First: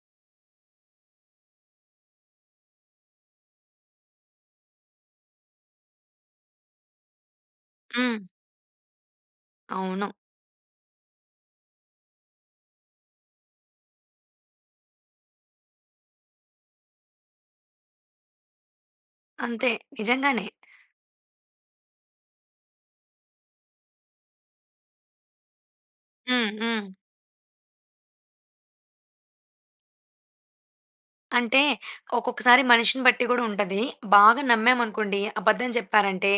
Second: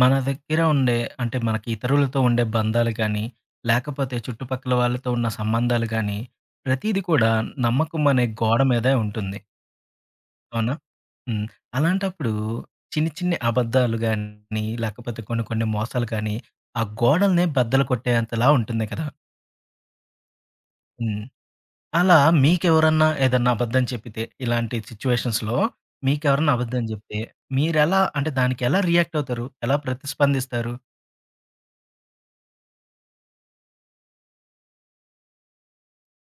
మన దగ్గర ఉండే అంటే మనకి ఇతరులతో ఉండే బంధాలు కానీ, లేకపోతే చుట్టుపక్కల వాళ్ళతో ఉన్న సంబంధాలు కానీ, ప్రతీది కూడా నమ్మకం హ్మ్. అనే గోడ మీదే ఉంటుంది. అవును. అవునా? హ్మ్. అలాంటప్పుడు చిన్ని చిన్ని అబద్ధాలు గాని, లేకపోతే కొన్ని కొన్ని మోసాలు కానీ, ఆ గోడల్నే బద్దలు కొట్టేంతలా ఉంటుంది కదా! అంతే నిజంగానే. హ్మ్. అలా మీకెవరన్నా ఏదన్నా అబద్ధం చెప్పితే, ఇలాంటి సిట్యుయేషన్స్‌లో హ్మ్. మీకెవరన్నా అబద్ధం హ్మ్. చెప్తే, మీరెలా అంటే దానికెలా రియాక్ట్ అవుతారు? ఎలా ప్రతిస్పందిస్తారు? అంటే ఒక్కొక్కసారి మనిషిని బట్టి గూడా ఉంటది. బాగా నమ్మామనుకోండి, అబద్ధం చెప్పారంటే,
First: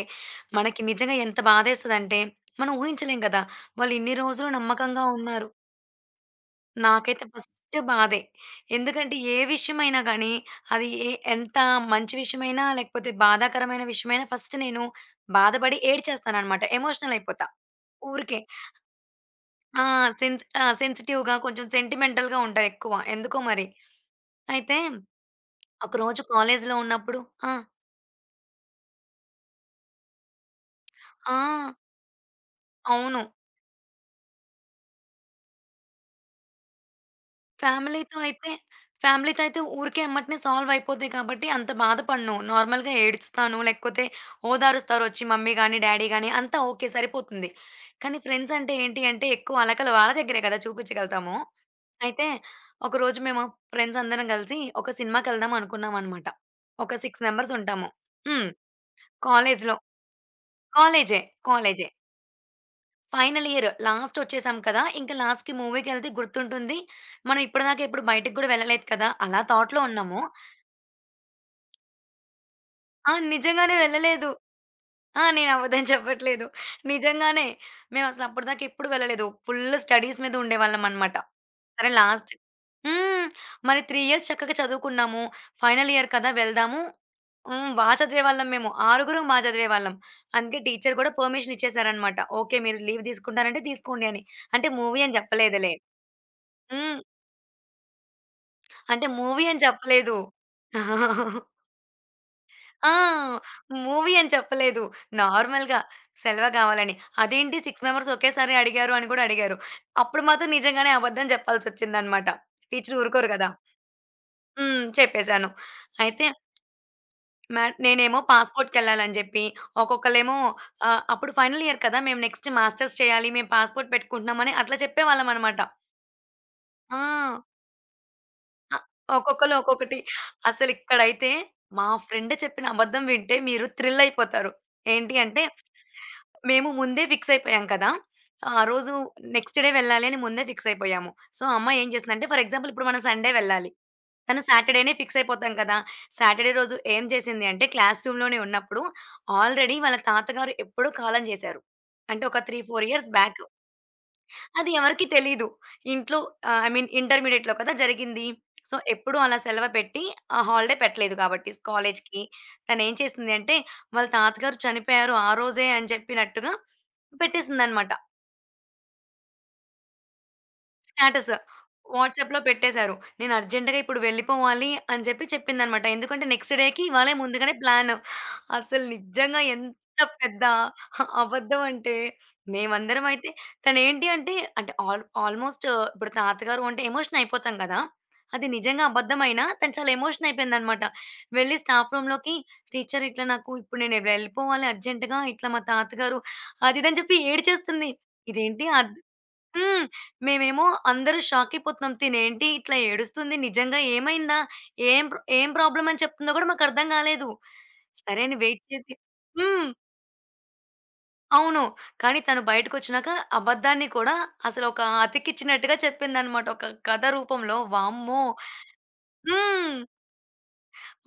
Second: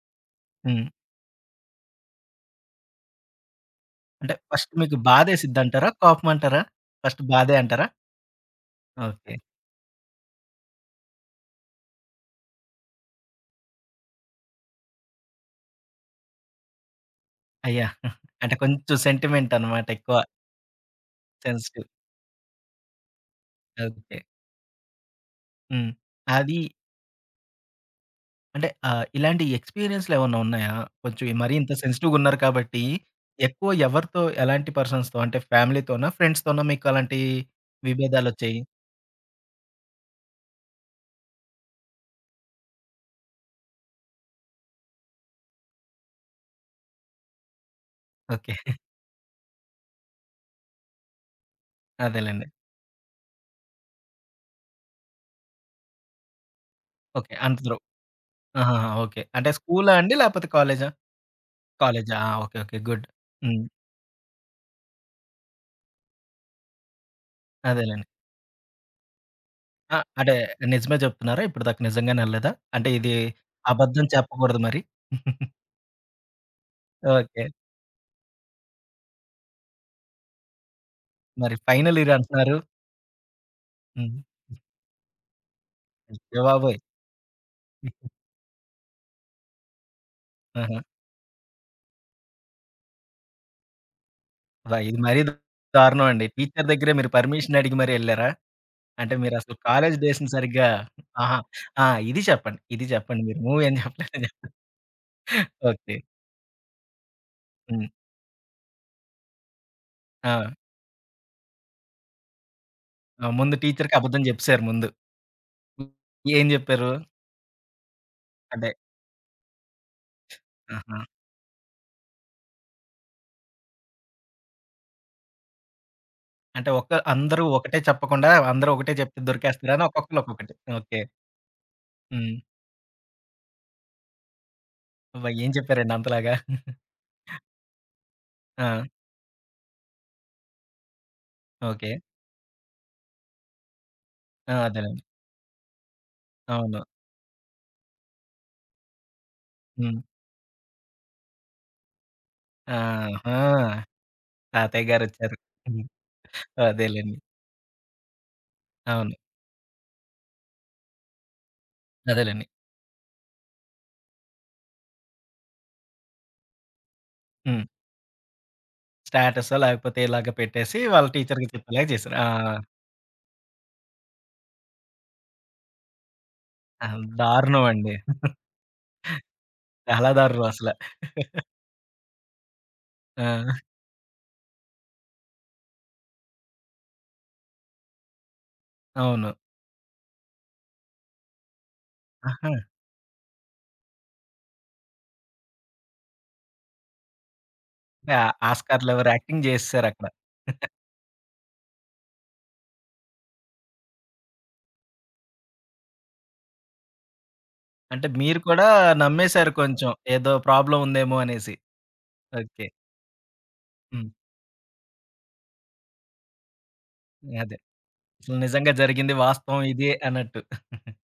మనకి హ్మ్. నిజంగా ఎంత బాధేస్తదంటే, మనం ఊహించలేం గదా! వాళ్ళు ఇన్ని అంటే రోజులు ఫస్ట్ మీకు నమ్మకంగా ఉన్నారు. బాధేసిద్దంటారా? కోపమంటారా? ఫస్ట్ నాకైతే బాధే ఫస్ట్ అంటారా? బాధే. ఎందుకంటే ఓకే. ఏ విషయమైనా గానీ, అది ఎంత మంచి విషయమైనా, లేకపోతే బాధాకరమైన విషయమైనా ఫస్ట్ నేను బాధపడి ఏడ్చేస్తాననమాట. ఎమోషనల్ అయిపోతా అయ్యా! ఊరికే. అంటే కొంచెం సెంటిమెంట్ ఆ! అనమాట ఎక్కువ. సెన్స్ ఆ! సెన్సిటివ్‌గా కొంచెం సెన్సిటివ్. సెంటిమెంటల్‌గా ఉంటారెక్కువ. ఎందుకో మరి. ఓకే. అయితే హ్మ్. ఒకరోజు అది కాలేజీలో ఉన్నప్పుడు ఆ! అంటే ఇలాంటి ఎక్స్‌పీరియన్స్‌లేమన్నా ఉన్నాయా? కొంచెం మరీ ఇంత ఆ! సెన్సిటివ్‌గున్నారు కాబట్టి, అవును. ఎక్కువ ఎవరితో, ఎలాంటి పర్సన్స్‌తో అంటే ఫ్యామిలీతోనా? ఫ్రెండ్స్‌తోనా మీకు అలాంటి ఫ్యామిలీతో అయితే విభేదాలొచ్చాయి? ఫ్యామిలీతో అయితే ఊరికే ఎమ్మటనే సాల్వ్ అయిపోతాయి కాబట్టి అంత బాధపడను. నార్మల్‌గా ఏడుస్తాను. లేకపోతే ఓదారుస్తారొచ్చి మమ్మీ గాని, డ్యాడీ గాని అంతా ఓకే సరిపోతుంది. కానీ ఫ్రెండ్స్ ఓకే. అంటే ఏంటి అంటే ఎక్కువ అలకలు వాళ్ళ దగ్గరే కదా చూపించగలుగుతాము. అయితే అదేలెండి. ఒకరోజు మేము ఫ్రెండ్స్ అందరం కలిసి ఒక సినిమాకెళ్దాం అనుకున్నామనమాట. ఒక 6 ఓకే. మెంబర్స్ అందరూ. ఉంటాము. హ్మ్. ఆహాహా! ఓకే. అంటే కాలేజ్‌లో. స్కూలా అండి? లేకపోతే కాలేజా? కాలేజే. కాలేజే. కాలేజా? ఆ! Okay. Okay. Good. Final hmm. Year last వచ్చేసాం కదా! ఇంక లాస్ట్‌కి మూవీకెళ్తే గుర్తుంటుంది. మనం ఇప్పటిదాకా ఎప్పుడు అదేలెండి. బయటికి కూడా వెళ్ళలేదు కదా! అలా థాట్‌లో ఆ! ఉన్నాము. అంటే నిజమే జెప్తున్నారా? ఇప్పటిదాకా నిజంగానే ఎళ్ళలేదా? అంటే ఇది ఆ! నిజంగానే అబద్ధం వెళ్ళలేదు. చెప్పకూడదు మరి. ఆ! నేను అబద్ధం చెప్పట్లేదు. ఓకే. నిజంగానే. మేమసలు అప్పటిదాకా ఎప్పుడు వెళ్ళలేదు. ఫుల్ స్టడీస్ మీద ఉండేవాళ్ళం అనమాట. మరి సరే ఫైనల్ ఇయర్ లాస్ట్ అంటున్నారు. హ్మ్. మరి 3 హ్మ్. ఇయర్స్ చక్కగా చదువుకున్నాము. ఫైనల్ ఇయర్ కదా! అయ్య బాబోయ్! వెళ్దాము హ్మ్. బా చదివేవాళ్ళం మేము. ఆరుగురు బా చదివేవాళ్ళం. అందుకే ఆహా! టీచర్ గూడా పర్మిషన్ ఇచ్చేసారనమాట. ఓకే. మీరు లీవ్ తీసుకుంటానంటే తీసుకోండి అని. అంటే అబ్బా! ఇది మూవీ అని మరీ చెప్పలేదులే. దారుణం అండి. టీచర్ దగ్గరే హ్మ్. మీరు పర్మిషన్ అడిగి మరి ఎళ్లారా? అంటే అంటే మూవీ మీరసలు అని కాలేజ్ చెప్పలేదు. డేస్‌ని సరిగ్గా ఆహా! ఆ! ఇది చెప్పండి. ఇది ఆ! చెప్పండి. మీరు మూవీ అని మూవీ చెప్పలేదు. అని చెప్పలేదు. నార్మల్‌గా ఓకే. సెలవ కావాలని. అదేంటి 6 హ్మ్. మెంబర్స్ ఒకేసారి అడిగారు అని గూడా అడిగారు. అప్పుడు ఆ! మాత్రం నిజంగానే అబద్ధం చెప్పాల్సొచ్చిందనమాట. టీచర్ ఆ! ఊరుకోరు గదా! ముందు టీచర్‌కి అబద్ధం జెప్పేసారు హ్మ్. ముందు. చెప్పేసాను. అయితే ఏం జెప్పారు? మ్యాట్ నేనేమో అంటే పాస్‌పోర్ట్‌కెళ్ళాలని జెప్పి, ఒక్కొక్కళ్ళేమో ఆహా! ఆహ్, అప్పుడు ఫైనల్ ఇయర్ కదా! మేము నెక్స్ట్ మాస్టర్స్ చేయాలి. మేము పాస్‌పోర్ట్ పెట్టుకుంటున్నామని అట్లా చెప్పేవాళ్ళమనమాట. అంటే ఒక్క ఆ! అందరూ ఒకటే చెప్పకుండా, అందరూ అ ఒకటే చెప్తే ఒక్కొక్కళ్ళు దొరికేస్తారని ఒక్కొక్కటి. ఒక్కొక్కళ్ళు ఒక్కొక్కటి. ఓకే. అసలిక్కడైతే మా ఫ్రెండ్ హ్మ్. చెప్పిన అబద్ధం వింటే మీరు థ్రిల్ అయిపోతారు. ఏంటి అబ్బా! అంటే, ఏం చెప్పారండి అంతలాగా? మేము ముందే ఫిక్స్ అయిపోయాం కదా! ఆ ఆ! రోజు నెక్స్ట్ డే వెళ్ళాలి అని ముందే ఫిక్స్ అయిపోయాము. సో, అమ్మాయి ఏం ఓకే. చేసిందంటే ఫర్ ఎగ్జాంపుల్ ఇప్పుడు మనం సండే వెళ్ళాలి. తను ఆ! సాటర్‌డే‌నే అదేలెండి. ఫిక్స్ అయిపోతాం కదా! సాటర్‌డే రోజు అవును. ఏం చేసింది అంటే, క్లాస్ రూమ్‌లోనే ఉన్నప్పుడు ఆల్రెడీ వాళ్ళ హ్మ్. తాతగారు ఎప్పుడో కాలం చేశారు. అంటే ఒక 3, 4 ఇయర్స్ బ్యాక్. ఆహా! అది తాతయ్య ఎవరికీ గారొచ్చారు. తెలీదు. హ్మ్. ఇంట్లో ఆహ్, ఐ మీన్ అదేలెండి. ఇంటర్మీడియేట్‌లో కదా జరిగింది. సో, అవును. ఎప్పుడూ అలా సెలవు పెట్టి ఆహ్, హాలిడే పెట్టలేదు కాబట్టి కాలేజికి. అదేలెండి. తనేం చేసింది అంటే, వాళ్ళ తాతగారు చనిపోయారు ఆ రోజే అని చెప్పినట్టుగా హ్మ్. పెట్టేసిందనమాట. స్టేటసో లేకపోతే ఇలాగ పెట్టేసి వాళ్ళ స్టేటస్. టీచర్‌కి చెప్పేలాగా చేశారు. ఆ! వాట్సాప్‌లో పెట్టేశారు. నేను అర్జెంట్‌గా ఇప్పుడు వెళ్ళిపోవాలి అని చెప్పి చెప్పిందనమాట. ఎందుకంటే నెక్స్ట్ డేకి ఆ! ఇవాళే ముందుగానే దారుణం అండి. ప్లాను. అసలు నిజంగా ఎంత చాలా పెద్ద దారుణం అసల. అబద్ధం అంటే మేమందరం అయితే ఆ! తనేంటి అంటే, అంటే ఆల్‌మోస్ట్ ఇప్పుడు తాతగారు అంటే ఎమోషన్ అయిపోతాం కదా! అది నిజంగా అవును. అబద్ధమైనా తను చాలా ఎమోషన్ అయిపోయిందనమాట. వెళ్ళి స్టాఫ్ రూమ్‌లోకి ఆహా! టీచర్ ఇట్లా నాకు ఇప్పుడు నేను వెళ్ళిపోవాలి అర్జెంట్‌గా ఇట్లా మా తాతగారు అది ఇది అని చెప్పి ఏడ్చేస్తుంది. అంటే ఇదేంటి అద్ ఆస్కార్‌లెవరో యాక్టింగ్ హ్మ్. చేసేసారక్కడ. మేమేమో అందరూ షాకయిపోతున్నాం. తినేంటి ఇట్లా ఏడుస్తుంది? నిజంగా ఏమైందా? ఏం ప్రాబ్లమ్ అని చెప్తుందో గూడా మాకర్థం గాలేదు. అంటే సరే అని మీరు వెయిట్ కూడా చేసి నమ్మేసారు హ్మ్. కొంచెం. ఏదో ప్రాబ్లమ్ ఉందేమో అనేసి. అవును. కానీ తను ఓకే. బయటకొచ్చినాక అబద్ధాన్ని హ్మ్. కూడా అసలొక అతికిచ్చినట్టుగా చెప్పిందనమాట. ఒక కథ అదే. రూపంలో వామ్మో! అసలు నిజంగా జరిగింది వాస్తవం హ్మ్. ఇదే అన్నట్టు.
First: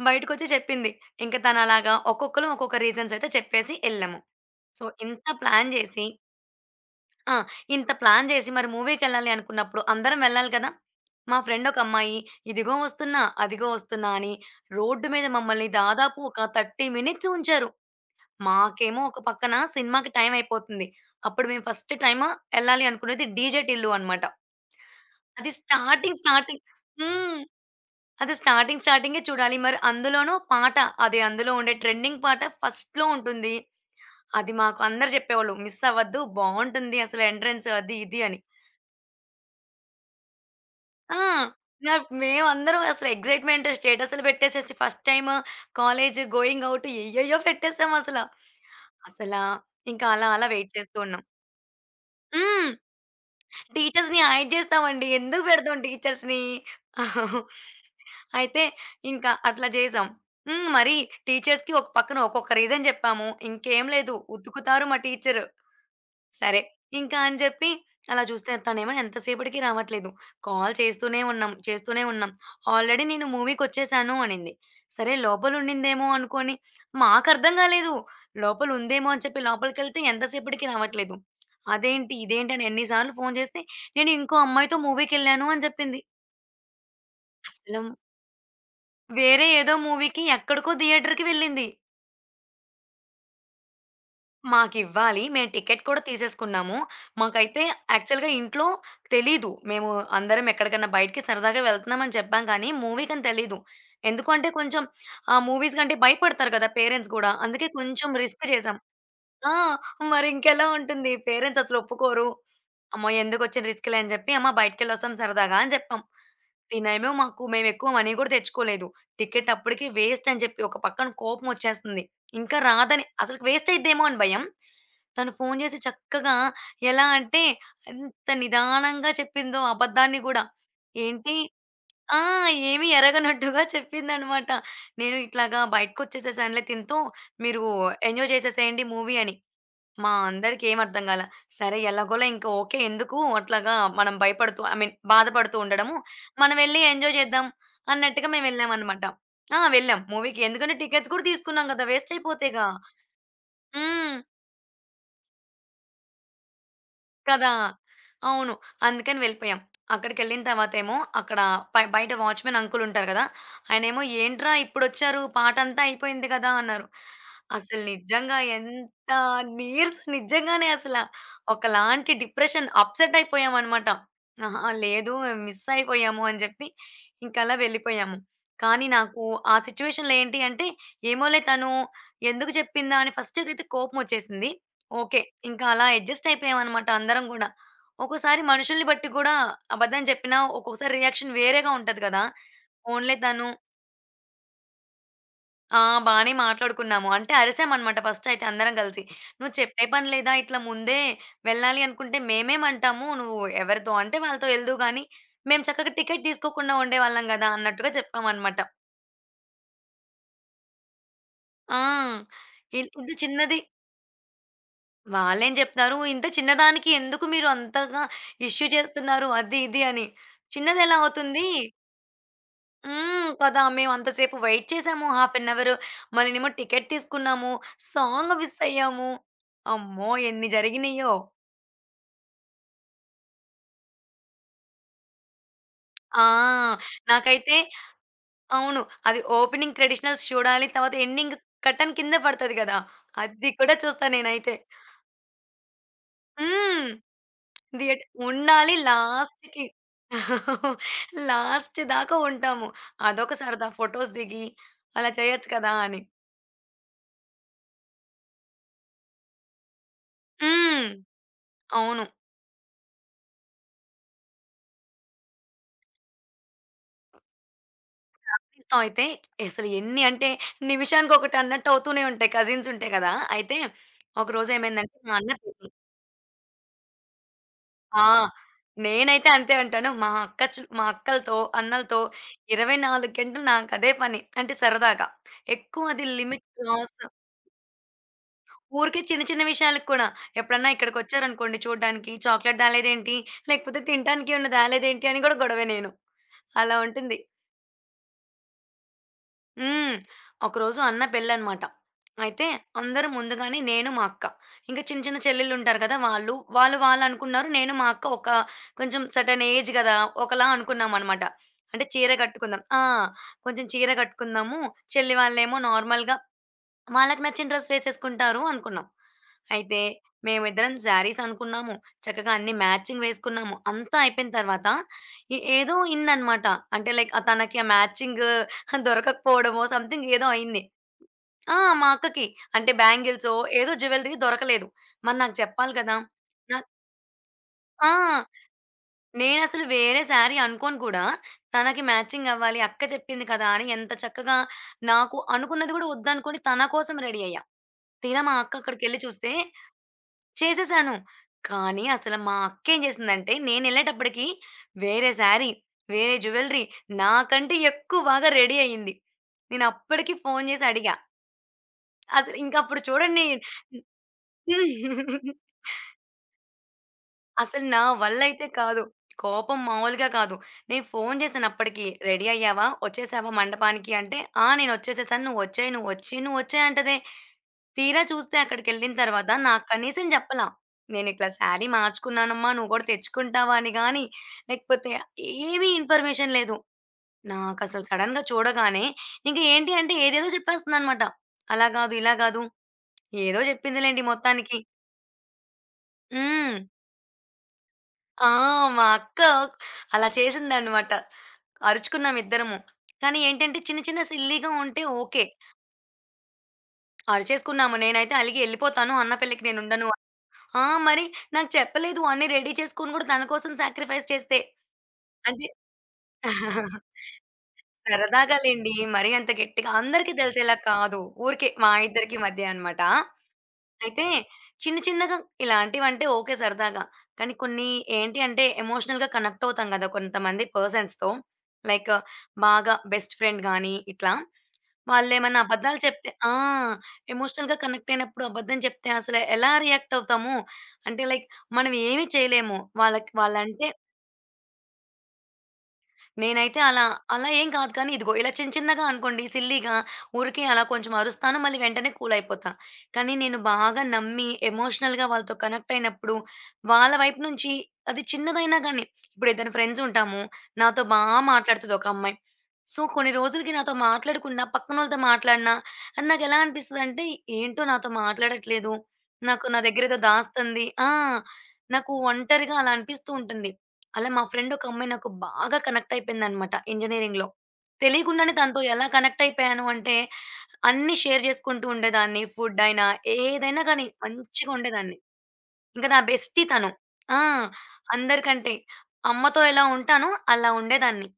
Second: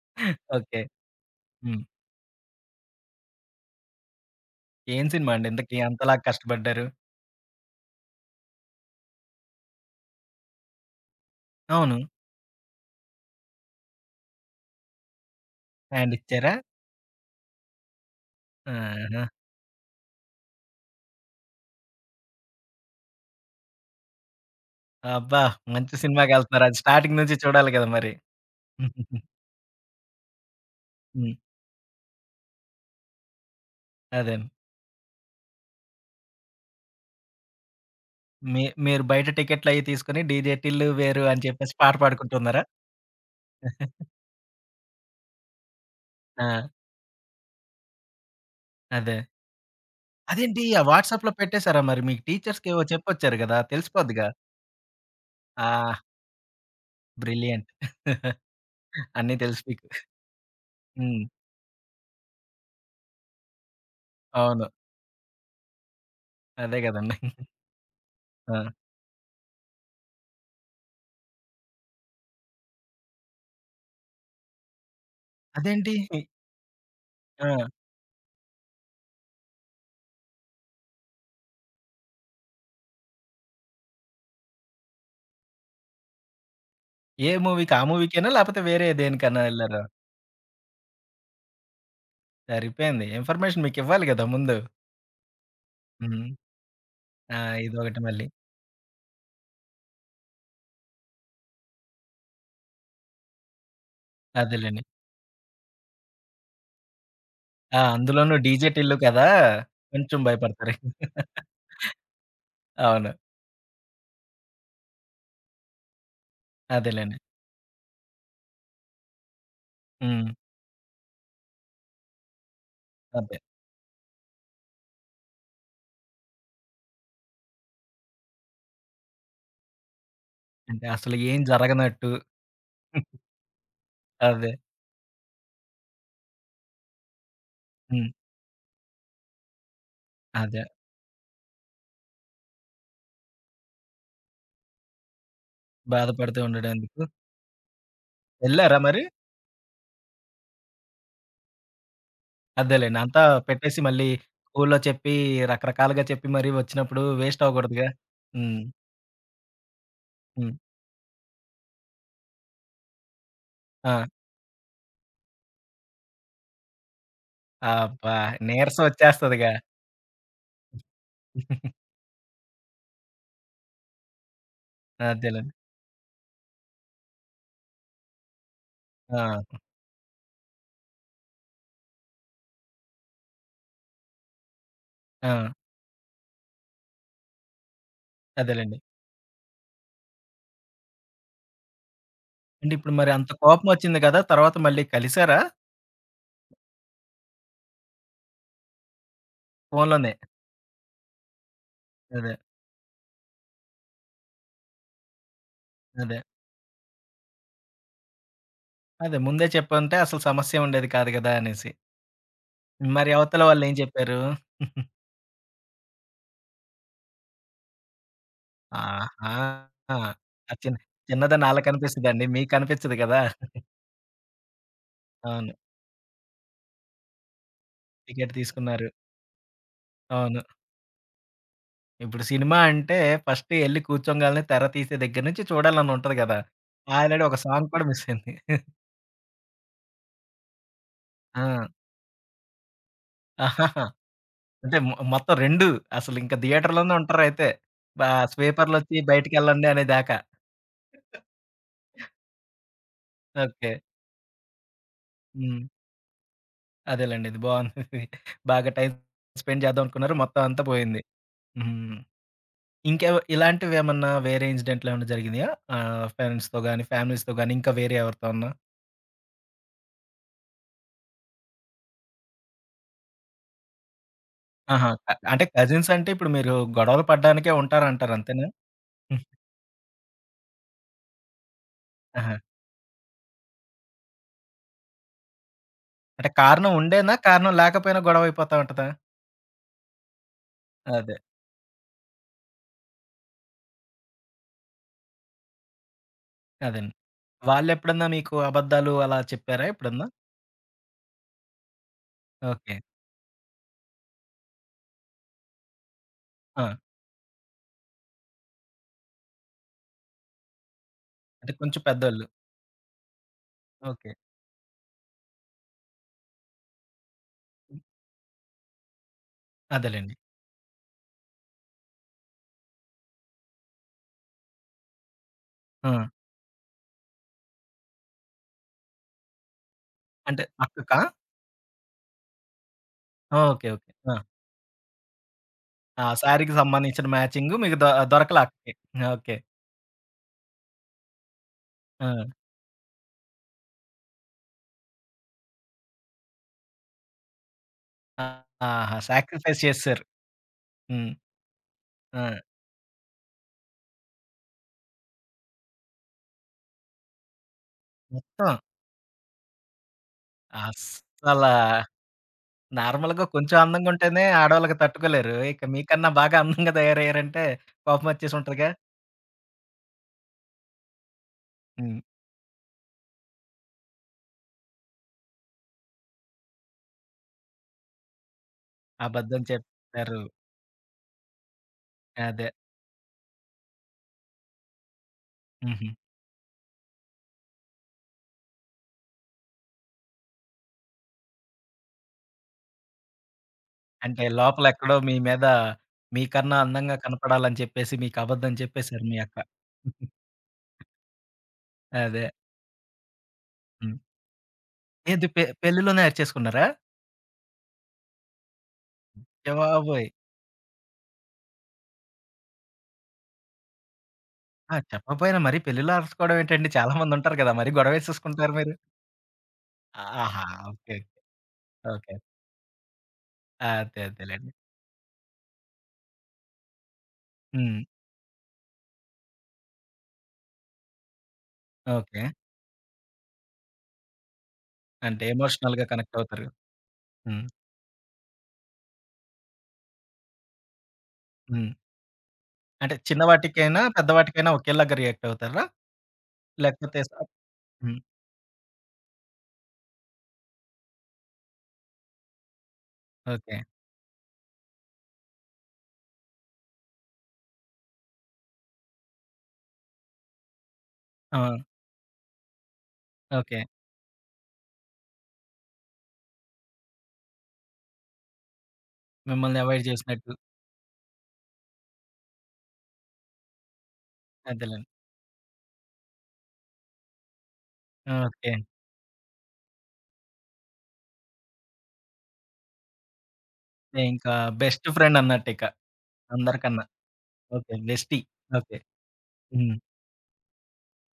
బయటకొచ్చి ఓకే. చెప్పింది. ఇంక హ్మ్. తనలాగా ఒక్కొక్కలం ఒక్కొక్క రీజన్స్ అయితే చెప్పేసి ఎళ్ళాము. సో, ఏం ఇంత సినిమా అండి ప్లాన్ ఇంతకి జేసి అంతలా కష్టపడ్డారు? ఆ! ఇంత ప్లాన్ జేసి మరి మూవీకెళ్ళాలి అనుకున్నప్పుడు అందరం వెళ్ళాలి కదా! మా ఫ్రెండ్ ఒక అవును. అమ్మాయి ఇదిగో వస్తున్నా, అదిగో వస్తున్నా అని రోడ్డు మీద మమ్మల్ని హ్యాండ్ దాదాపు ఒక ఇచ్చారా? 30 మినిట్స్ ఉంచారు. మాకేమో ఒక ఆహా! పక్కన సినిమాకి టైం అయిపోతుంది. అప్పుడు మేము ఫస్ట్ టైమ్ ఎళ్ళాలి అనుకున్నది డీజే టిల్లు అనమాట. అబ్బా! అది మంచి స్టార్టింగ్ స్టార్టింగ్ సినిమాకెళ్తున్నారు. అది స్టార్టింగ్ నుంచి హ్మ్. చూడాలి కదా మరి. అది స్టార్టింగ్ స్టార్టింగే చూడాలి. మరి అందులోనూ పాట అది హ్మ్. అందులో ఉండే ట్రెండింగ్ పాట ఫస్ట్‌లో ఉంటుంది. అదే. అది మాకు అందరూ చెప్పేవాళ్ళు మిస్ అవ్వద్దు బావుంటుంది అసలు ఎంట్రన్స్ అది ఇది అని. మీరు బయట టికెట్లయి తీసుకొని డీజే 'టిల్లు ఆ! వేరు' అని చెప్పేసి పాట ఇంగ పాడుకుంటున్నారా? మేమందరం అసలు ఎక్సైట్‌మెంట్ స్టేటస్‌లు పెట్టేసేసి ఫస్ట్ టైమ్ కాలేజ్ గోయింగ్ ఆ! ఔట్ ఏయ్యేయ్యో పెట్టేసామసల. అదే. అసలా ఇంకా అలా అలా అదేంటి వెయిట్ ఆ చేస్తూ ఉన్నాం. వాట్సాప్‌లో పెట్టేసారా మరి? మీకు హ్మ్. టీచర్స్‌కేవో చెప్పొచ్చారు గదా! టీచర్స్‌ని తెలిసిపోద్దిగా. హైడ్ చేస్తామండి. ఎందుకు ఆ! పెడతాం టీచర్స్‌ని? బ్రిలియంట్. అయితే ఇంకా అన్నీ తెలుసు అట్లా మీకు. చేసాం. హ్మ్. మరి హ్మ్. టీచర్స్‌కి ఒక పక్కన ఒక్కొక్క రీజన్ చెప్పాము. ఇంకేం లేదు అవును. ఉతుకుతారు మా టీచరు. సరే. అదే గదండీ. ఇంకా అని జెప్పి అలా చూస్తే ఆ! తనేమో ఎంతసేపటికి రావట్లేదు. కాల్ చేస్తూనే ఉన్నాం, చేస్తూనే ఉన్నాం. ఆల్రెడీ నేను మూవీకొచ్చేసాను అనింది. సరే అదేంటి? లోపలుండిందేమో అనుకోని మాకర్థం ఆ! గాలేదు. లోపలుందేమో అని చెప్పి లోపలికెళ్తే ఎంతసేపటికి రావట్లేదు. అదేంటి? ఇదేంటి? అని ఎన్ని సార్లు ఫోను చేస్తే నేను ఇంకో అమ్మాయితో మూవీకెళ్ళాను అని జెప్పింది. ఏ మూవీకి? అసలు ఆ మూవీకేనా? లేపోతే వేరే దేనికన్నా వేరే ఏదో ఎళ్లారా? మూవీకి ఎక్కడికో థియేటర్‌కి వెళ్ళింది. సరిపోయింది. ఇన్ఫర్మేషన్ మీకివ్వాలి గదా! ముందు. మాకివ్వాలి. మేము టికెట్ కూడా హ్మ్. తీసేసుకున్నాము. ఆ! మాకైతే ఇదొకటి మళ్ళీ. యాక్చువల్‌గా ఇంట్లో తెలీదు. మేము అందరం ఎక్కడికన్నా బయటికి సరదాగా వెళ్తున్నామని చెప్పాం కానీ, మూవీకని తెలీదు. ఎందుకు అంటే అదేలెండి. కొంచెం ఆ మూవీస్ కంటే భయపడతారు కదా పేరెంట్స్ గూడా. అందుకే ఆ! కొంచెం అందులోనూ రిస్క్ డీజే చేసాం. టిల్లు కదా! ఆ! కొంచెం మరింకెలా భయపడతారు. ఉంటుంది. పేరెంట్స్ అసలు ఒప్పుకోరు. అమ్మో! అవును. ఎందుకొచ్చిన రిస్క్‌లే అని చెప్పి, అమ్మ బయటికెళ్ళొస్తాం సరదాగా అని చెప్పాం. తినేమో అదేలెండి. మాకు మేమెక్కువ మనీ కూడా తెచ్చుకోలేదు. టికెట్ అప్పటికి వేస్ట్ హ్మ్. అని చెప్పి ఒక పక్కన కోపం వచ్చేస్తుంది. ఇంకా రాదని అదే. అసలు వేస్ట్ అయిద్దేమో అని భయం. తను ఫోను చేసి చక్కగా ఎలా అంటే ఎంత నిదానంగా చెప్పిందో అబద్ధాన్ని కూడా. అంటే అసలు ఏంటి ఏం జరగనట్టు. ఆ! ఏమి ఎరగనట్టుగా చెప్పిందనమాట. అదే. నేను ఇట్లాగా బయటకొచ్చేసేసానులే తినతో, మీరు హ్మ్. ఎంజాయ్ చేసేసేయండి మూవీ అని. మా అదే. అందరికి ఏం అర్థం కాల. సరే ఎలాగోలా ఇంక ఓకే. ఎందుకు అట్లాగా మనం భయపడుతూ ఐ మీన్ బాధపడుతూ ఉండడము. బాధపడుతూ మనం ఉండడం వెళ్లి ఎందుకు. ఎంజాయ్ చేద్దాం అన్నట్టుగా ఎళ్లారా మరి? మేమెళ్ళామనమాట. ఆ! వెళ్ళాం మూవీకి. ఎందుకంటే టికెట్స్ కూడా తీసుకున్నాం కదా! వేస్ట్ అయిపోతేగా. అదేలెండి. అంతా పెట్టేసి మళ్ళీ హ్మ్. స్కూల్లో చెప్పి రకరకాలుగా చెప్పి మరి వచ్చినప్పుడు వేస్ట్ కదా! అవ్వకూడదుగా. అవును. హ్మ్. అందుకని వెళ్ళిపోయాం. అక్కడికెళ్ళిన హ్మ్. తర్వాతేమో అక్కడ బయట వాచ్‌మెన్ అంకుల్ ఉంటారు గదా! ఆయనేమో ఆ! "ఏంట్రా ఇప్పుడొచ్చారు పాటంతా అయిపోయింది గదా!" అన్నారు. అసలు అబ్బా! నిజంగా నీరసం ఎంత వచ్చేస్తదిగా. నీరసం నిజంగానే అసల. ఒకలాంటి డిప్రెషన్ అప్‌సెట్ అయిపోయామనమాట. అహా! లేదు అదేలెండి. మిస్ అయిపోయాము అని జెప్పి ఇంకలా వెళ్ళిపోయాము. కానీ నాకు ఆ ఆ! సిట్యుయేషన్‌లో ఏంటి అంటే, ఏమోలే తను ఎందుకు చెప్పిందా అని ఫస్ట్‌కైతే కోపమొచ్చేసింది. ఓకే. ఆ! ఇంకా అలా అడ్జస్ట్ అయిపోయామనమాట అందరం గూడా. ఒక్కోసారి అదేలెండి. మనుషుల్ని బట్టి గూడా అబద్ధం చెప్పినా ఒక్కొక్కసారి రియాక్షన్ వేరేగా ఉంటది గదా! అంటే ఇప్పుడు మరి పోన్లే అంత తను కోపమొచ్చింది కదా! తర్వాత మళ్ళీ కలిసారా? ఆ! బానే మాట్లాడుకున్నాము. అంటే అరిసామనమాట ఫస్ట్ అయితే అందరం గలిసి. "నువ్వు చెప్పే పని ఫోన్‌లోనే. లేదా? ఇట్లా ముందే వెళ్ళాలి అనుకుంటే అదే. మేమేమంటాము? నువ్వు ఎవరితో అంటే వాళ్ళతో ఎళ్దువు గానీ, మేము చక్కగా అదే. టికెట్ తీసుకోకుండా ఉండేవాళ్ళం గదా!" అన్నట్టుగా చెప్పామనమాట. అదే ముందే చెప్పుంటే అసలు సమస్య ఉండేది కాదు కదా! అనేసి. ఆ! మరి ఇది అవతల చిన్నది వాళ్ళేం చెప్పారు? వాళ్ళేం జెప్తారు, ఇంత చిన్నదానికి ఎందుకు మీరు అంతగా ఇష్యూ చేస్తున్నారు ఆహా! అది ఇది అని. ఆ చిన్న చిన్నదెలా చిన్నదని అవుతుంది? ఆళ్ళకనిపిస్తదండి. మీకనిపించదు కదా! హ్మ్. కదా! మేమంతసేపు వెయిట్ చేసాము. హాఫ్ ఎన్ అవును. అవర్. మళ్ళీనేమో టికెట్ తీసుకున్నాము. టికెట్ సాంగ్ మిస్ తీసుకున్నారు. అయ్యాము. అమ్మో! అవును. ఎన్ని జరిగినియ్యో. ఇప్పుడు సినిమా అంటే ఫస్ట్ ఎళ్లి కూర్చోంగాల్నే తెర తీసే దగ్గర నుంచి చూడాలని ఉంటది ఆ! కదా! ఆల్రెడీ ఒక నాకైతే సాంగ్ కూడా మిస్ అయింది. అవును. అది ఓపెనింగ్ ట్రెడిషనల్స్ చూడాలి. తర్వాత ఎండింగ్ ఆ! కర్టెన్ కింద పడతది గదా! అది కూడా ఆహాహా! చూస్తా నేనైతే. అంటే మొత్తం 2 అసలింక హ్మ్. థియేటర్‌లోనే ఉంటారయితే. థియేట బా ఉండాలి స్వీపర్‌లొచ్చి లాస్ట్‌కి. బయటికెళ్ళండి అనేదాకా. లాస్ట్ దాకా ఉంటాము. అదొక సరదా ఓకే. ఫోటోస్ దిగి అలా చేయొచ్చు హ్మ్. కదా! అని. అదేలెండి. ఇది బావుంది. బాగా టైమ్ స్పెండ్ చేద్దామనుకున్నారు. మొత్తం అంతా హ్మ్. పోయింది. హ్మ్. అవును. ఇంకేవ ఇలాంటివేమన్నా వేరే ఇన్సిడెంట్‌లేమన్నా జరిగినాయా? ఫ్రెండ్స్‌తో గాని, ఫ్యామిలీస్‌తో గాని ఇంకా వేరే ఎవరితో అన్నా? ఫ్యామిలీస్‌తో అయితే అసలు ఎన్ని అంటే నిమిషానికొకటి అన్నట్టు అవుతూనే ఉంటాయి. కజిన్స్ ఉంటాయి కదా! అయితే ఒకరోజు ఆహా! ఏమైందంటే క మా అన్న అంటే పెళ్లి. కజిన్స్ అంటే ఇప్పుడు మీరు గొడవలు పడడానికే ఆ! ఉంటారంటారు అంతేనా? హ్మ్. నేనైతే అంతే అంటాను. మా అక్కలతో, అన్నలతో ఆహా! 24 గంటలు నాకు అదే పని. అంటే సరదాగా. ఎక్కువ అది అంటే లిమిట్ కారణం క్రాస్ ఉండేనా? కారణం లేకపోయినా గొడవయిపోతా ఉంటదా? ఊరికే చిన్న చిన్న విషయాలకు కూడా. ఎప్పుడన్నా అదే. ఇక్కడికొచ్చారనుకోండి చూడ్డానికి, "చాక్లెట్ తేలేదేంటి? లేకపోతే తినటానికి ఏమన్నా తేలేదేంటి?" అని గూడా గొడవే నేను. అలా అదండి. ఉంటుంది. వాళ్ళెప్పుడన్నా మీకు అబద్ధాలు అలా చెప్పారా హ్మ్. ఎప్పుడన్నా? ఒకరోజు అన్న పెళ్ళనమాట. అయితే ఓకే. అందరూ ముందుగానే నేను, మా అక్క, ఇంకా చిన్న చిన్న చెల్లెళ్ళుంటారు కదా! వాళ్ళు, ఆ! వాళ్ళు వాళ్ళనుకున్నారు. నేను, మా అక్క ఒక కొంచెం సెర్టైన్ ఏజ్ గదా! ఒకలా అనుకున్నామనమాట. అంటే కొంచెం అంటే చీర పెద్దోళ్ళు. కట్టుకుందాం. ఆ! కొంచెం చీర ఓకే. కట్టుకుందాము. చెల్లి వాళ్ళేమో నార్మల్‌గా వాళ్ళకి నచ్చిన డ్రెస్ వేసేసుకుంటారు అనుకున్నాం. అయితే అదేలెండి. మేమిద్దరం శారీస్ అనుకున్నాము. చక్కగా అన్ని మ్యాచింగ్ వేసుకున్నాము. అంతా అయిపోయిన తర్వాత ఏదో ఆ! అయిందనమాట. అంటే లైక్ తనకి ఆ మ్యాచింగ్ దొరకకపోవడమో సంథింగ్ ఏదో అంటే అయింది. అక్కకా? ఆ! మా అక్కకి. అంటే బ్యాంగిల్సో ఓకే. ఏదో ఓకే. ఆ! జ్యువెల్లరీ దొరకలేదు. మరి నాకు చెప్పాలి కదా! ఆ శారీకి నాకు సంబంధించిన మ్యాచింగు మీకు దొ ఆ! దొరకలా అక్కకి. ఓకే. నేనసలు వేరే శారీ అనుకోను కూడా. తనకి ఆ! మ్యాచింగ్ అవ్వాలి. అక్క చెప్పింది కదా! అని ఎంత చక్కగా నాకు అనుకున్నది కూడా వద్దనుకోని తన కోసం రెడీ అయ్యా. తీరా మా అక్క ఆహా! అక్కడికెళ్లి చూస్తే సాక్రిఫైస్ చేసేసారు. చేసేసాను. హ్మ్. కానీ అసలు ఆ! మా అక్కేం చేసిందంటే నేనెళ్ళేటప్పటికి వేరే శారీ, వేరే జ్యువెల్లరీ నాకంటే ఎక్కువ బాగా మొత్తం రెడీ అయింది. నేనప్పటికి ఫోను చేసి అడిగా. అస్సలా అసలు ఇంకప్పుడు నార్మల్‌గా చూడండి కొంచెం అందంగుంటేనే ఆడోళ్ళకి హ్మ్. తట్టుకోలేరు. ఇక మీకన్నా బాగా అందంగా తయారయ్యారంటే అసలు నా కోపమొచ్చేసి వల్లయితే ఉంటదిగా? కాదు. కోపం మామూలుగా కాదు. నేను ఫోను చేశానప్పటికి, హ్మ్. "రెడీ అయ్యావా? ఒచ్చేసావా మండపానికి?" అంటే, "ఆ! నేనొచ్చేసేసాను. నువ్వొచ్చేయి, నువ్వొచ్చేయి, నువ్వొచ్చేయి" అంటదే. తీరా చూస్తే అక్కడికెళ్ళిన తర్వాత అబద్ధం నాకు కనీసం చెప్పారు. జెప్పలా. నేనిట్లా శారీ అదే. మార్చుకున్నానమ్మా, నువ్వు గూడా తెచ్చుకుంటావా అని గానీ, లేకపోతే ఏమీ హుహు. ఇన్ఫర్మేషన్ లేదు. నాకసలు సడెన్‌గా చూడగానే ఇంక ఏంటి అంటే ఏదేదో చెప్పేస్తుందనమాట. అలా గాదు, ఇలా గాదు, ఏదో జెప్పిందిలెండి అంటే మొత్తానికి. లోపలెక్కడో మీ మీద హ్మ్. మీకన్నా అందంగా కనపడాలని చెప్పేసి మీకు ఆ! అబద్ధం మా చెప్పేసారు మీ అక్క అక్క. అలా చేసిందనమాట. అదే. అరుచుకున్నామిద్దరము. కానీ ఏంటంటే చిన్న హ్మ్. చిన్న సిల్లీగా ఉంటే ఓకే. ఏది పెళ్లిలోనే అరిచేసుకున్నారా? అరిచేసుకున్నాము. నేనైతే అలిగి ఎళ్ళిపోతాను. అన్న పెళ్ళికి అయ్య నేనుండను. బాబోయ్! ఆ! మరి నాకు చెప్పలేదు. అన్నీ రెడీ చేసుకొని కూడా తన కోసం సాక్రిఫైస్ చేస్తే. ఆ! చెప్పకపోయినా అంటే మరీ పెళ్లిలో అరుచుకోవడం ఏంటండి? చాలా మందుంటారు కదా! మరి సరదాగా గొడవేసేసుకుంటారు లెండి. మీరు. మరీ అంత గట్టిగా అందరికీ ఆహా! తెలిసేలా ఓకే. కాదు. ఊరికే మా ఓకే. ఇద్దరికి మధ్య అనమాట. అదే అయితే అదేలెండి. చిన్న చిన్నగా ఇలాంటివంటే ఓకే సరదాగా. కానీ కొన్ని హ్మ్. ఏంటి అంటే ఎమోషనల్‌గా కనెక్ట్ అవుతాం గదా! కొంతమంది పర్సన్స్‌తో. Like okay. బాగా బెస్ట్ ఫ్రెండ్ గానీ ఇట్లా. అంటే వాళ్ళేమన్నా అబద్ధాలు ఎమోషనల్‌గా చెప్తే కనెక్ట్ ఆ! అవుతారు. హ్మ్. ఎమోషనల్‌గా కనెక్ట్ అయినప్పుడు అబద్ధం చెప్తే అసలు ఎలా రియాక్ట్ అవుతాము? అంటే లైక్ హ్మ్. మనం ఏమి చేయలేము. అంటే వాళ్ళకి చిన్న వాళ్ళంటే వాటికైనా, పెద్ద వాటికైనా ఒకేలాగా రియాక్ట్ అవుతారా? నేనైతే అలా, లేకపోతే స అలా ఏం కాదు కానీ హ్మ్. ఇదిగో ఇలా చిన్న చిన్నగా అనుకోండి సిల్లీగా ఊరికే అలా కొంచెం అరుస్తాను. మళ్ళీ వెంటనే కూల్ అయిపోతా. కానీ నేను ఓకే. బాగా నమ్మి ఎమోషనల్‌గా వాళ్ళతో కనెక్ట్ అయినప్పుడు వాళ్ళ వైపు నుంచి అది చిన్నదైనా గాని ఇప్పుడు ఇద్దరు ఫ్రెండ్స్ ఉంటాము. నాతో బా ఆ! మాట్లాడుతది ఒక అమ్మాయి. సో, కొన్ని రోజులకి ఓకే. నాతో మాట్లాడకుండా పక్కనోళ్ళతో మాట్లాడినా అది నాకెలా అనిపిస్తదంటే ఏంటో నాతో మాట్లాడట్లేదు. నాకు నా మిమ్మల్ని దగ్గర అవాయిడ్ ఏదో చేసినట్టు. దాస్తుంది. ఆ! నాకు ఒంటరిగా అలా అనిపిస్తూ ఉంటుంది. అలా మా ఫ్రెండ్ ఒక అదేలెండి. అమ్మాయి నాకు బాగా కనెక్ట్ అయిపోయిందనమాట ఇంజినీరింగ్‌లో. తెలియకుండానే ఓకే. తనతో ఎలా కనెక్ట్ అయిపోయాను అంటే, అన్నీ షేర్ చేసుకుంటూ ఉండేదాన్ని. ఫుడ్ అయినా, ఏదైనా కానీ ఇంకా మంచిగా బెస్ట్ ఉండేదాన్ని. ఫ్రెండ్ అన్నట్టిక ఇంక నా బెస్టీ తను. అందరికన్నా. ఆ! ఓకే. బెస్టీ. అందరికంటే. ఓకే. అమ్మతో ఎలా హ్మ్. ఉంటానో అలా ఉండేదాన్ని.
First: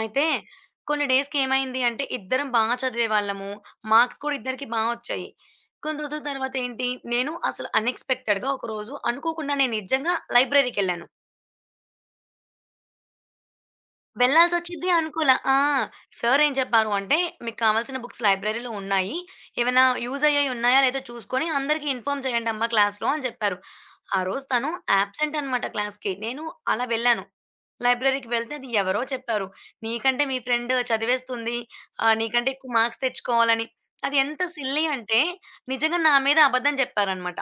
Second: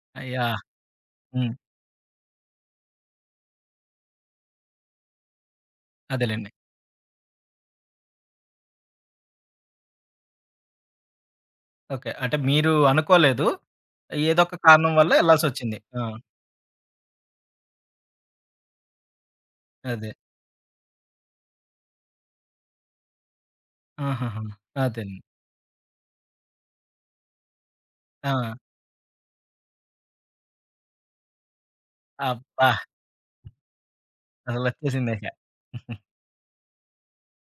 అయితే యాహ్! కొన్ని డేస్‌కి హ్మ్. ఏమైంది అంటే, ఇద్దరం బాగా చదివేవాళ్ళము. మార్క్స్ కూడా ఇద్దరికీ బా వచ్చాయి. కొన్ని రోజుల అదేలెండి. తర్వాత ఏంటి, నేను అసలు అన్‌ఎక్స్‌పెక్టెడ్‌గా ఒకరోజు అనుకోకుండా నేను నిజంగా లైబ్రరీకెళ్ళాను. ఓకే. అంటే మీరు అనుకోలేదు. ఏదో ఒక వెళ్ళాల్సొచ్చిద్ది కారణం వల్ల అనుకోలా. ఆ! ఎళ్ళాల్సొచ్చింది. ఆ! సారేం చెప్పారు అంటే, "మీకు కావాల్సిన బుక్స్ లైబ్రరీలో ఉన్నాయి. ఏమైనా అదే. యూజ్ అయ్యేయి ఉన్నాయా? లేదో చూసుకొని అందరికీ ఇన్ఫార్మ్ చేయండమ్మా క్లాస్‌లో" అని చెప్పారు. ఆ ఆహాహా! రోజు తను అదేలెండి. యాబ్సెంట్ అనమాట క్లాస్‌కి. నేను అలా వెళ్ళాను. లైబ్రరీకి వెళ్తే ఆ! అది ఎవరో చెప్పారు. నీకంటే మీ ఫ్రెండ్ చదివేస్తుంది. ఆహ్, నీకంటే అబ్బా! ఎక్కువ మార్క్స్ తెచ్చుకోవాలని. అది ఎంత సిల్లీ అంటే అసలొచ్చేసిందిక. నిజంగా నా మీద అబద్ధం చెప్పారన్నమాట.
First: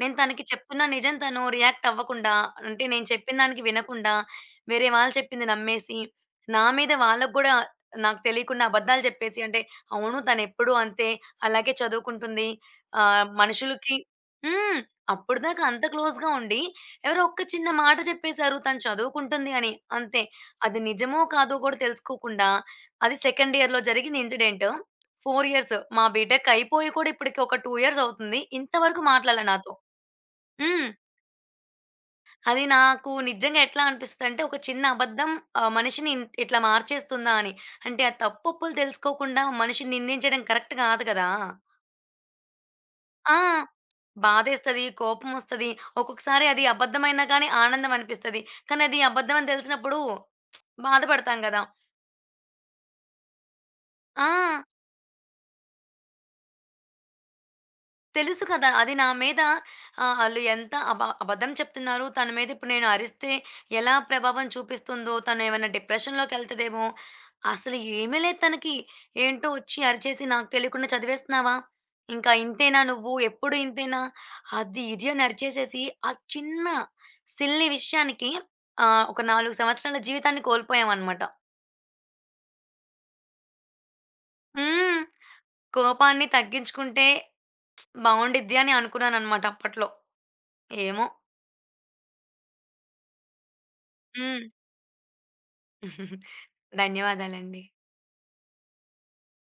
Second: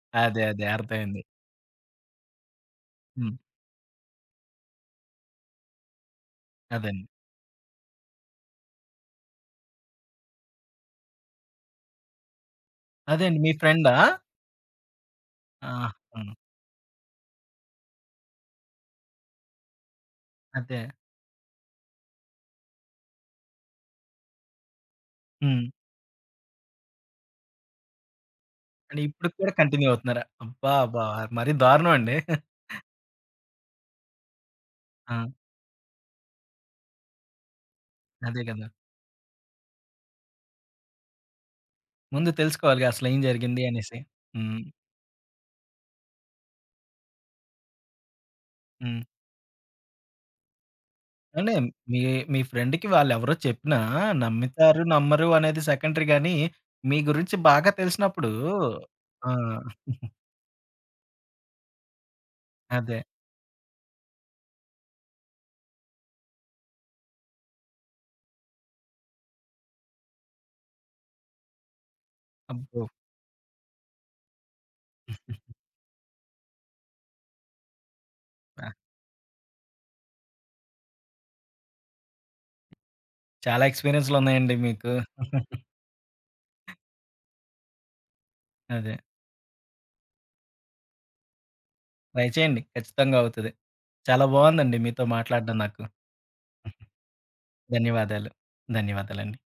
నేను అదే. తనకి అదే. చెప్తున్న నిజం అర్థమైంది. తను రియాక్ట్ అవ్వకుండా అంటే నేను హ్మ్. చెప్పిన దానికి వినకుండా వేరే వాళ్ళు చెప్పింది నమ్మేసి, నా మీద అదండి. వాళ్ళకి గూడా నాకు తెలియకుండా అబద్ధాలు చెప్పేసి అంటే అవును తనెప్పుడూ అంతే అలాగే చదువుకుంటుంది. ఆహ్, అదేండి మీ ఫ్రెండా? మనుషులకి హ్మ్. అప్పటిదాకా అంత ఆహా! క్లోజ్‌గా ఉండి ఎవరో ఒక్క చిన్న మాట చెప్పేశారు తను చదువుకుంటుంది అని. అంతే. అదే. అది నిజమో కాదో కూడా తెలుసుకోకుండా అది సెకండ్ ఇయర్‌లో జరిగిన ఇన్సిడెంట్. 4 హ్మ్. ఇయర్స్ మా బీటెక్ అయిపోయి కూడా ఇప్పటికి ఒక 2 ఇయర్స్ అవుతుంది. అంటే ఇంతవరకు ఇప్పటికి మాట్లాడలే కూడా నాతో. కంటిన్యూ అవుతున్నారా? అబ్బా! హ్మ్. అబ్బా! మరీ దారుణం అండి. అది నాకు నిజంగా ఎట్లా అనిపిస్తదంటే ఒక చిన్న ఆ! అబద్ధం ఆహ్, మనిషిని ఇట్లా మార్చేస్తుందా అని. అంటే ఆ అదే కదా! తప్పుొప్పులు తెలుసుకోకుండా మనిషిని నిందించడం కరెక్ట్ కాదు కదా! ముందు తెలుసుకోవాలిగా అసలేం ఆ! జరిగింది అనేసి. హ్మ్. బాధేస్తది, కోపమొస్తది. ఒక్కొక్కసారి అది అబద్ధమైనా కానీ ఆనందం అనిపిస్తది. కానీ అది హ్మ్. అబద్ధం అని తెలిసినప్పుడు బాధపడతాం అంటే గదా! మీ మీ ఫ్రెండ్‌కి వాళ్ళెవరో చెప్పినా ఆ! నమ్ముతారు, నమ్మరు అనేది సెకండరీ గానీ, మీ గురించి బాగా తెలిసినప్పుడు తెలుసు కదా! అది నా ఆ! మీద ఆహ్, ఆళ్ళు ఎంత అబద్ధం చెప్తున్నారు. తన మీద ఇప్పుడు నేను అదే. అరిస్తే ఎలా ప్రభావం చూపిస్తుందో, తను ఏమైనా డిప్రెషన్‌లోకెళ్తదేమో! అసలు ఏమీ లేదు తనకి. ఏంటో వచ్చి అరిచేసి నాకు తెలియకుండా చదివేస్తున్నావా? ఇంకా ఇంతేనా అబ్బో! నువ్వు? ఎప్పుడు ఇంతేనా? అది ఇది అని అరిచేసేసి ఆ చిన్న సిల్లీ విషయానికి ఆ! ఆహ్, ఒక 4 సంవత్సరాల జీవితాన్ని కోల్పోయామనమాట. చాలా ఎక్స్‌పీరియన్స్‌లున్నాయండి మీకు. హ్మ్. కోపాన్ని తగ్గించుకుంటే బావుండిద్ది అని అదే. అనుకున్నాననమాట అప్పట్లో. ఏమో! ట్రై చేయండి. ఖచ్చితంగా అవుతది. చాలా హ్మ్. బావుందండి మీతో మాట్లాడడం నాకు. ధన్యవాదాలండి. ధన్యవాదాలు. ధన్యవాదాలండి.